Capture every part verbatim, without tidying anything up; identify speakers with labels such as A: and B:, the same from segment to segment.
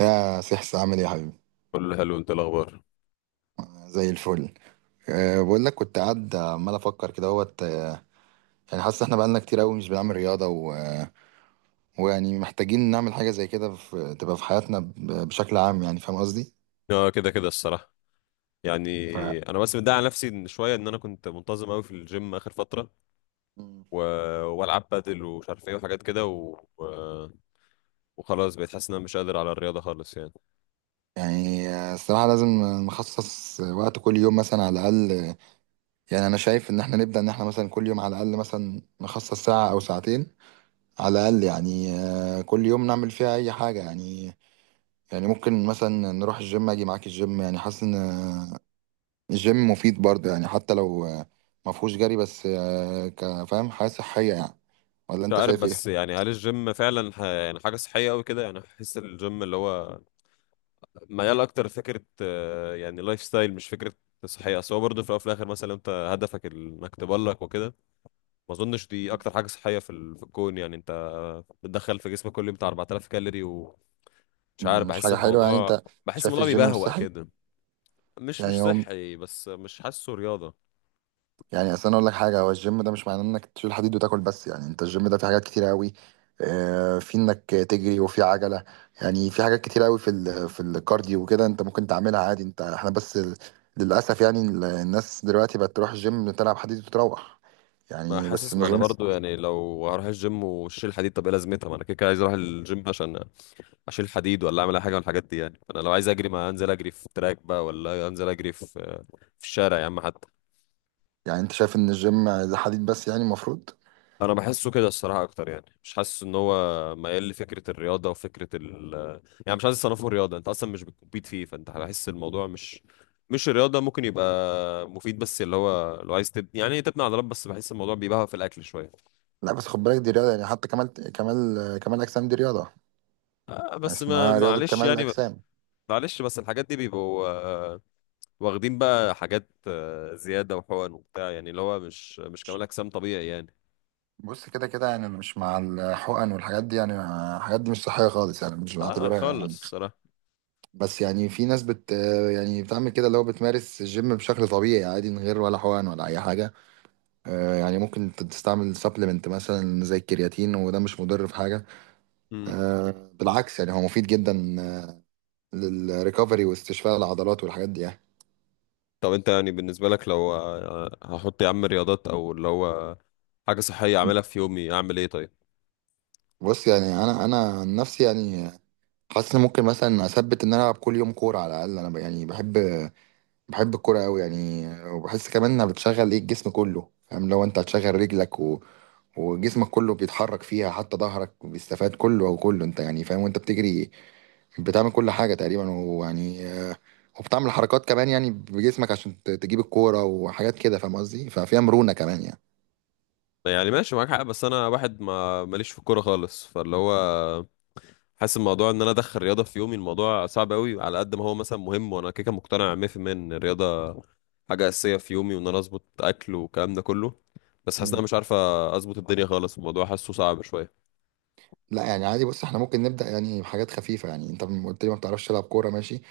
A: يا سحس، عامل ايه يا حبيبي؟
B: كله حلو، انت الاخبار؟
A: زي الفل. أه بقول لك كنت قاعد عمال افكر كده اهوت. آه، يعني حاسس احنا بقالنا كتير قوي مش بنعمل رياضه و... ويعني محتاجين نعمل حاجه زي كده في... تبقى في حياتنا ب... بشكل عام، يعني فاهم قصدي؟
B: اه، كده كده الصراحه. يعني
A: ف...
B: انا بس متضايق على نفسي ان شويه ان انا كنت منتظم قوي في الجيم اخر فتره
A: مم.
B: و... والعب بادل ومش عارف ايه وحاجات كده و... و... وخلاص بقيت حاسس ان انا مش قادر على الرياضه خالص يعني.
A: يعني آه، الصراحه لازم نخصص وقت كل يوم مثلا على الاقل. آه، يعني انا شايف ان احنا نبدا ان احنا مثلا كل يوم على الاقل مثلا نخصص ساعه او ساعتين على الاقل، يعني آه، كل يوم نعمل فيها اي حاجه، يعني. يعني ممكن مثلا نروح الجيم، اجي معاك الجيم. يعني حاسس ان الجيم مفيد برضه، يعني حتى لو آه، ما فيهوش جري، بس آه، كفاهم حاجة صحية، يعني. ولا
B: مش
A: انت
B: عارف،
A: شايف ايه؟
B: بس يعني هل الجيم فعلا ح... يعني حاجه صحيه قوي كده؟ يعني بحس الجيم اللي هو ميال اكتر فكره آه، يعني لايف ستايل، مش فكره صحيه. اصل هو برضه في الأول وفي الاخر مثلا لو انت هدفك ال- انك تبلك وكده، ما اظنش دي اكتر حاجه صحيه في ال... في الكون. يعني انت بتدخل في جسمك كل يوم بتاع أربعة آلاف كالوري ومش عارف.
A: مم، مش
B: بحس
A: حاجة حلوة يعني.
B: الموضوع،
A: انت
B: بحس
A: شايف
B: الموضوع
A: الجيم مش
B: بيبهوأ
A: صحي؟
B: كده. مش مش
A: يعني هو،
B: صحي، بس مش حاسه رياضة.
A: يعني اصل انا اقول لك حاجة، هو الجيم ده مش معناه انك تشيل حديد وتاكل بس، يعني انت الجيم ده فيه حاجات كتير قوي. آه، في انك تجري وفي عجلة، يعني في حاجات كتير قوي في ال في الكارديو وكده، انت ممكن تعملها عادي. انت احنا بس ال- للأسف يعني ال- الناس دلوقتي بقت تروح الجيم تلعب حديد وتروح،
B: ما
A: يعني. بس
B: حاسس،
A: ما
B: ما انا
A: اظنش.
B: برضو يعني لو هروح الجيم واشيل حديد، طب ايه لازمتها؟ ما انا كده كده عايز اروح الجيم عشان اشيل حديد ولا اعمل اي حاجه من الحاجات دي يعني. انا لو عايز اجري ما انزل اجري في تراك بقى، ولا انزل اجري في في الشارع يا عم حتى.
A: يعني انت شايف ان الجيم ده حديد بس؟ يعني المفروض
B: انا بحسه كده الصراحه اكتر، يعني مش حاسس ان هو ميال لفكره الرياضه وفكره ال. يعني مش عايز اصنفه رياضه، انت اصلا مش بتكمبيت فيه فانت هحس الموضوع مش مش الرياضه ممكن يبقى مفيد، بس اللي هو لو عايز تب... يعني تبني عضلات، بس بحس الموضوع بيبقى في الاكل شويه.
A: لا. بس خد بالك دي رياضه، يعني حتى كمال كمال كمال الاجسام دي رياضه.
B: آه
A: يعني
B: بس، ما
A: اسمها رياضه
B: معلش
A: كمال
B: يعني.
A: الاجسام.
B: معلش بس الحاجات دي بيبقوا آه واخدين بقى حاجات آه زياده وحقن وبتاع، يعني اللي هو مش مش كمال اجسام طبيعي يعني.
A: بص، كده كده يعني انا مش مع الحقن والحاجات دي، يعني. الحاجات دي مش صحيه خالص، يعني مش
B: اه
A: بعتبرها،
B: خالص
A: يعني.
B: صراحه.
A: بس يعني في ناس بت يعني بتعمل كده، اللي هو بتمارس الجيم بشكل طبيعي عادي من غير ولا حقن ولا اي حاجه. آه، يعني ممكن تستعمل سبلمنت مثلا زي الكرياتين، وده مش مضر في حاجه. آه، بالعكس يعني هو مفيد جدا للريكفري واستشفاء العضلات والحاجات دي، يعني.
B: طب انت يعني بالنسبة لك لو آه، هحط يا عم رياضات او اللي هو حاجة صحية اعملها في يومي، اعمل ايه طيب؟
A: بص، يعني انا انا عن نفسي، يعني حاسس ان ممكن مثلا اثبت ان انا العب كل يوم كوره على الاقل. انا ب- يعني بحب بحب الكوره قوي، يعني. وبحس كمان انها بتشغل ايه الجسم كله، فاهم؟ لو انت هتشغل رجلك و... وجسمك كله بيتحرك فيها، حتى ظهرك بيستفاد كله او كله، انت يعني فاهم. وانت بتجري بتعمل كل حاجه تقريبا، ويعني آه، وبتعمل حركات كمان يعني بجسمك عشان ت- تجيب الكوره وحاجات كده، فاهم قصدي؟ ففيها مرونه كمان،
B: يعني ماشي معاك حق، بس انا واحد ما ماليش في الكورة خالص، فاللي هو حاسس الموضوع ان انا ادخل رياضة في يومي، الموضوع صعب قوي على قد ما هو مثلا مهم. وانا كده كده مقتنع مية في المية ان الرياضة حاجة أساسية في يومي، وان انا اظبط اكل والكلام ده كله، بس حاسس ان
A: يعني.
B: انا مش عارف اظبط الدنيا خالص، الموضوع حاسه صعب شوية.
A: لا يعني عادي. بص، احنا ممكن نبدأ يعني بحاجات خفيفة. يعني انت م- قلت لي ما بتعرفش تلعب كورة، ماشي.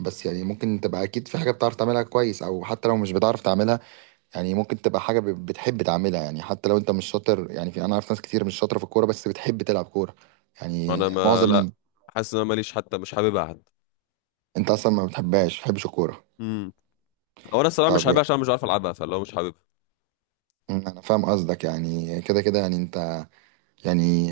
A: بس يعني ممكن تبقى اكيد في حاجة بتعرف تعملها كويس، او حتى لو مش بتعرف تعملها يعني ممكن تبقى حاجة ب- بتحب تعملها. يعني حتى لو انت مش شاطر، يعني في، انا عارف ناس كتير مش شاطرة في الكورة بس بتحب تلعب كورة. يعني
B: انا ما
A: معظم،
B: لا حاسس ان انا ماليش حتى، مش حاببها حتى.
A: انت اصلا ما بتحبهاش، ما بتحبش الكورة.
B: امم او انا الصراحة مش
A: طب
B: حاببها
A: يعني
B: عشان انا مش عارف العبها، فاللي هو مش حاببها.
A: انا فاهم قصدك، يعني كده كده يعني انت يعني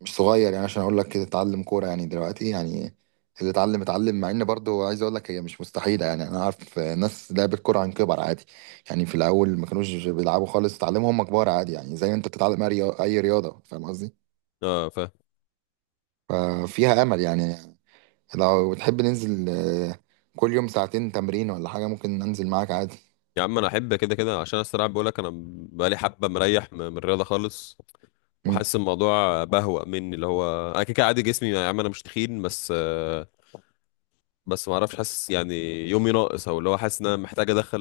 A: مش صغير يعني عشان اقول لك كده اتعلم كوره يعني دلوقتي. يعني اللي اتعلم اتعلم، مع ان برضه عايز اقول لك هي مش مستحيله. يعني انا عارف ناس لعبت كوره عن كبر عادي، يعني في الاول ما كانوش بيلعبوا خالص، اتعلموا هم كبار عادي. يعني زي انت بتتعلم اي رياضه، أي رياضة، فاهم قصدي؟
B: اه فاهم.
A: آه، فيها امل يعني. لو تحب ننزل آه، كل يوم ساعتين تمرين ولا حاجه، ممكن ننزل معاك عادي.
B: يا عم انا احب كده كده، عشان الصراحه بقول لك انا بقالي حبه مريح م- من الرياضه خالص.
A: مم.
B: وحاسس الموضوع بهوأ مني، اللي هو انا كده كده عادي جسمي يا عم، انا مش تخين، بس آه، بس ما اعرفش، حاسس يعني يومي ناقص، او اللي هو حاسس ان انا محتاج ادخل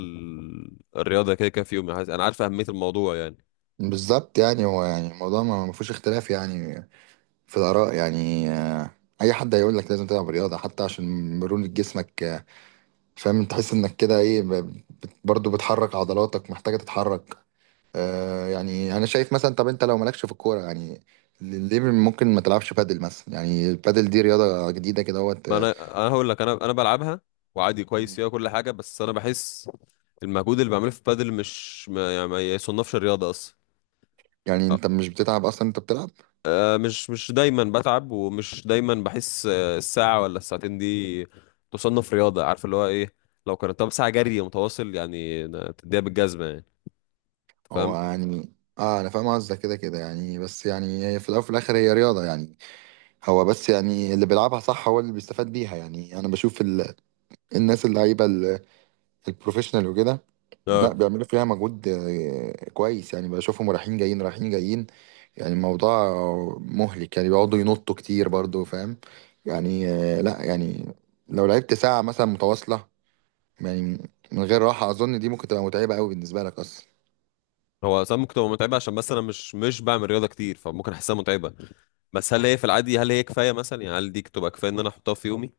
B: الرياضه كده كده في يومي. حاسس انا عارف اهميه الموضوع يعني.
A: بالظبط، يعني هو يعني الموضوع ما ما فيهوش اختلاف يعني في الآراء. يعني آه، أي حد هيقول لك لازم تلعب رياضة حتى عشان مرونة جسمك. آه، فاهم، تحس إنك كده إيه، ب- بت- برضو بتحرك عضلاتك محتاجة تتحرك. آه، يعني أنا شايف مثلا، طب أنت لو مالكش في الكورة، يعني ليه ممكن ما تلعبش بادل مثلا؟ يعني البادل دي رياضة جديدة كده اهوت.
B: ما
A: آه،
B: انا انا هقول لك انا انا بلعبها وعادي كويس فيها وكل حاجه، بس انا بحس المجهود اللي بعمله في بادل مش، ما يعني ما يصنفش رياضه اصلا.
A: يعني أنت مش بتتعب أصلا، أنت بتلعب.
B: مش مش دايما بتعب، ومش دايما بحس آه، الساعة ولا الساعتين دي تصنف رياضة، عارف اللي هو ايه؟ لو كانت طب ساعة جري متواصل، يعني تديها بالجزمة، يعني أنت
A: هو
B: فاهم.
A: يعني اه انا فاهم قصدك، كده كده يعني. بس يعني هي في الاول وفي الاخر هي رياضه، يعني. هو بس يعني اللي بيلعبها صح هو اللي بيستفاد بيها، يعني. انا بشوف الناس اللعيبه ال- البروفيشنال وكده، لا
B: اه
A: بيعملوا فيها مجهود آه، كويس. يعني بشوفهم رايحين جايين رايحين جايين، يعني الموضوع مهلك، يعني بيقعدوا ينطوا كتير برضو، فاهم؟ يعني آه، لا يعني لو لعبت ساعة مثلا متواصلة، يعني من غير راحة، أظن دي ممكن تبقى متعبة قوي بالنسبة لك أصلا.
B: هو ساعات ممكن تبقى متعبة، عشان بس انا مش مش بعمل رياضة كتير، فممكن احسها متعبة. بس هل هي في العادي، هل هي كفاية مثلا؟ يعني هل دي تبقى كفاية ان انا احطها في يومي؟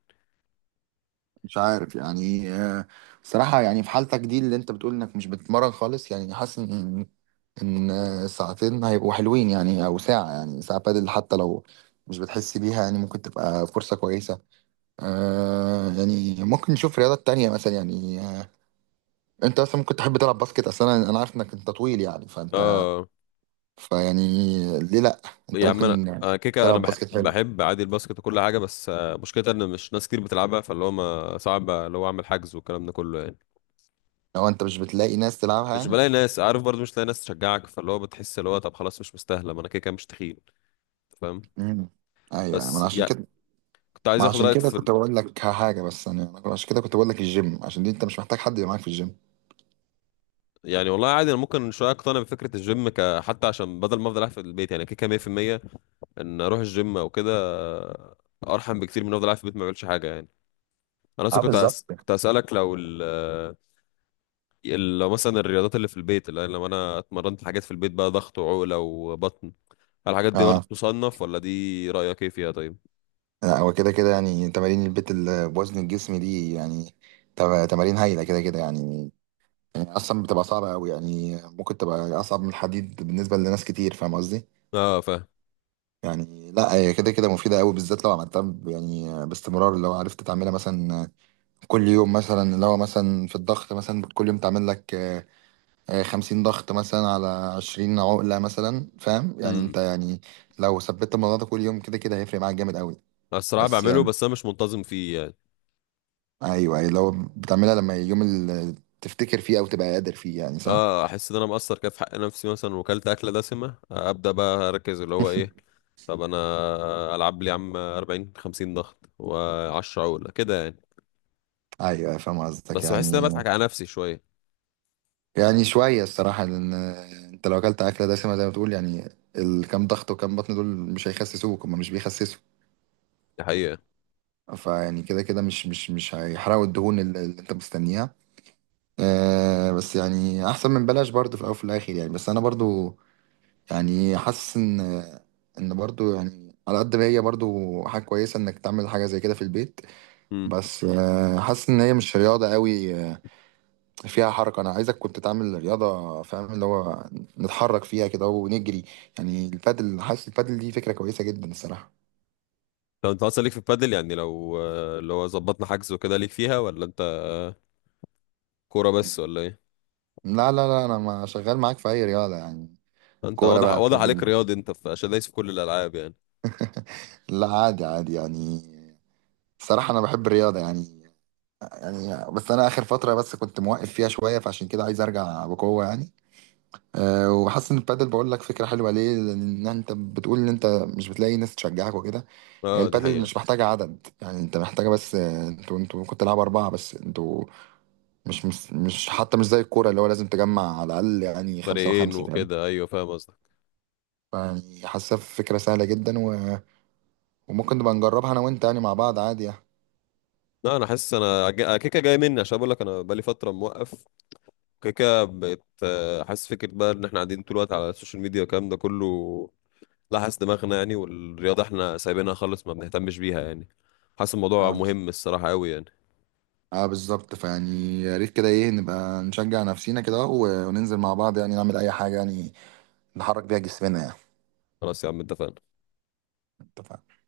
A: مش عارف يعني، آه، صراحة يعني في حالتك دي اللي أنت بتقول إنك مش بتتمرن خالص، يعني حاسس إن ان ساعتين هيبقوا حلوين، يعني او ساعة. يعني ساعة بادل حتى لو مش بتحسي بيها، يعني ممكن تبقى فرصة كويسة. آه، يعني ممكن نشوف رياضة تانية مثلا. يعني آه، انت مثلا ممكن تحب تلعب باسكت اصلا. انا أنا عارف انك انت طويل، يعني فانت
B: اه
A: فيعني ليه لا؟ انت
B: يا عم، انا
A: ممكن
B: أنا كده كده انا
A: تلعب
B: بحب
A: باسكت حلو،
B: بحب عادي الباسكت وكل حاجة، بس آه، مشكلتها ان مش ناس كتير بتلعبها، فاللي هو ما صعب اللي هو اعمل حجز والكلام ده كله يعني.
A: لو انت مش بتلاقي ناس تلعبها
B: مش
A: يعني.
B: بلاقي ناس، عارف، برضو مش لاقي ناس تشجعك، فاللي هو بتحس اللي هو طب خلاص مش مستاهله، ما انا كده كده مش تخين، فاهم.
A: امم. ايوه يعني ما أنا
B: بس
A: عشان
B: يعني
A: كده،
B: كنت عايز
A: ما
B: اخد
A: عشان
B: رايك
A: كده
B: في
A: كنت
B: ال-
A: بقول لك حاجة. بس يعني أنا عشان كده كنت بقول لك الجيم عشان دي انت مش محتاج حد يبقى معاك في الجيم.
B: يعني والله عادي، انا ممكن شويه اقتنع بفكره الجيم ك حتى، عشان بدل ما افضل قاعد في البيت، يعني كده كده مية في المية ان اروح الجيم او كده آه، ارحم بكتير من افضل قاعد في البيت ما بعملش حاجه يعني. انا
A: اه
B: اصلا كنت
A: بالظبط.
B: أس... كنت اسالك لو ال... آه، ال- لو مثلا الرياضات اللي في البيت، اللي لما انا اتمرنت حاجات في البيت بقى ضغط وعقله وبطن، هل الحاجات دي برضه تصنف، ولا دي رايك ايه فيها طيب؟
A: لا هو كده كده يعني، تمارين البيت اللي بوزن الجسم دي يعني تم- تمارين هايلة كده كده، يعني. يعني أصلا بتبقى صعبة أوي، يعني ممكن تبقى أصعب من الحديد بالنسبة لناس كتير، فاهم قصدي؟
B: اه
A: يعني لا هي كده كده مفيدة أوي، بالذات لو عملتها ب- يعني باستمرار. لو عرفت تعملها مثلا كل يوم، مثلا لو مثلا في الضغط مثلا كل يوم تعمل لك آه، آه، 50 ضغط مثلا، على 20 عقلة مثلا، فاهم؟ يعني
B: فاهم.
A: أنت يعني لو ثبت الموضوع ده كل يوم، كده كده هيفرق معاك جامد أوي.
B: أنا الصراحة
A: بس
B: بعمله،
A: يعني
B: بس أنا مش منتظم فيه يعني.
A: ايوه، ايوه، لو بتعملها لما يوم اللي تفتكر فيه او تبقى قادر فيه، يعني صح.
B: اه أحس إن أنا مقصر كده في حق نفسي، مثلا وكلت أكلة دسمة أبدأ بقى أركز اللي هو إيه. طب أنا ألعب لي يا عم أربعين خمسين ضغط و10 عقلة كده يعني.
A: ايوه فاهم قصدك،
B: بس بحس إن أنا
A: يعني.
B: بضحك على نفسي شوية.
A: يعني شويه الصراحه، لان انت لو اكلت اكله دسمه زي ما بتقول، يعني الكام ضغط وكام بطن دول مش هيخسسوك، هما مش بيخسسوا.
B: دي حقيقة.
A: فيعني كده كده مش مش مش هيحرقوا الدهون اللي, اللي انت مستنيها. أه بس يعني احسن من بلاش برضه في الاول وفي الاخر، يعني. بس انا برضه يعني حاسس ان ان برضه يعني على قد ما هي برضه حاجه كويسه انك تعمل حاجه زي كده في البيت،
B: امم
A: بس آه، حاسس ان هي مش رياضه قوي. آه، فيها حركه. انا عايزك كنت تعمل رياضه، فاهم؟ اللي هو نتحرك فيها كده ونجري. يعني البادل، حاسس البادل دي فكره كويسه جدا الصراحه.
B: طب أنت أصلا ليك في البادل؟ يعني لو اللي هو ظبطنا حجز وكده ليك فيها، ولا أنت كورة بس ولا إيه؟
A: لا لا لا، انا ما شغال معاك في اي رياضه، يعني
B: أنت
A: كوره
B: واضح،
A: بقى
B: واضح عليك
A: بادل.
B: رياضي، أنت في- عشان دايس في كل الألعاب يعني.
A: لا عادي عادي، يعني الصراحه انا بحب الرياضه، يعني. يعني بس انا اخر فتره بس كنت موقف فيها شويه، فعشان كده عايز ارجع بقوه يعني. أه وحاسس ان البادل، بقول لك فكره حلوه ليه، لان انت بتقول ان انت مش بتلاقي ناس تشجعك وكده. هي
B: اه دي
A: البادل
B: حقيقة.
A: مش محتاجة عدد، يعني انت محتاجة بس. آه، انتوا انتوا ممكن تلعبوا أربعة بس. انتوا مش مش مش حتى مش زي الكورة اللي هو لازم تجمع على الأقل يعني خمسة
B: فريقين
A: وخمسة، فاهم؟
B: وكده أيوه، فاهم قصدك.
A: يعني حاسة فكرة سهلة جدا و... وممكن نبقى نجربها أنا وأنت، يعني مع بعض عادي يعني.
B: لا انا حاسس انا جا- كيكه جاي مني، عشان بقول لك انا بقالي فتره موقف. كيكه بقت آه، حاسس فكره بقى ان احنا قاعدين طول الوقت على السوشيال ميديا والكلام ده كله لحس دماغنا يعني، والرياضه احنا سايبينها خالص، ما بنهتمش بيها يعني، حاسس الموضوع
A: اه بز-
B: مهم الصراحه قوي يعني.
A: آه، بالظبط. فيعني يا ريت كده إيه نبقى نشجع نفسينا كده و... وننزل مع بعض، يعني نعمل أي حاجة، يعني نحرك بيها جسمنا، يعني.
B: خلاص يا عم، اتفقنا.
A: اتفقنا.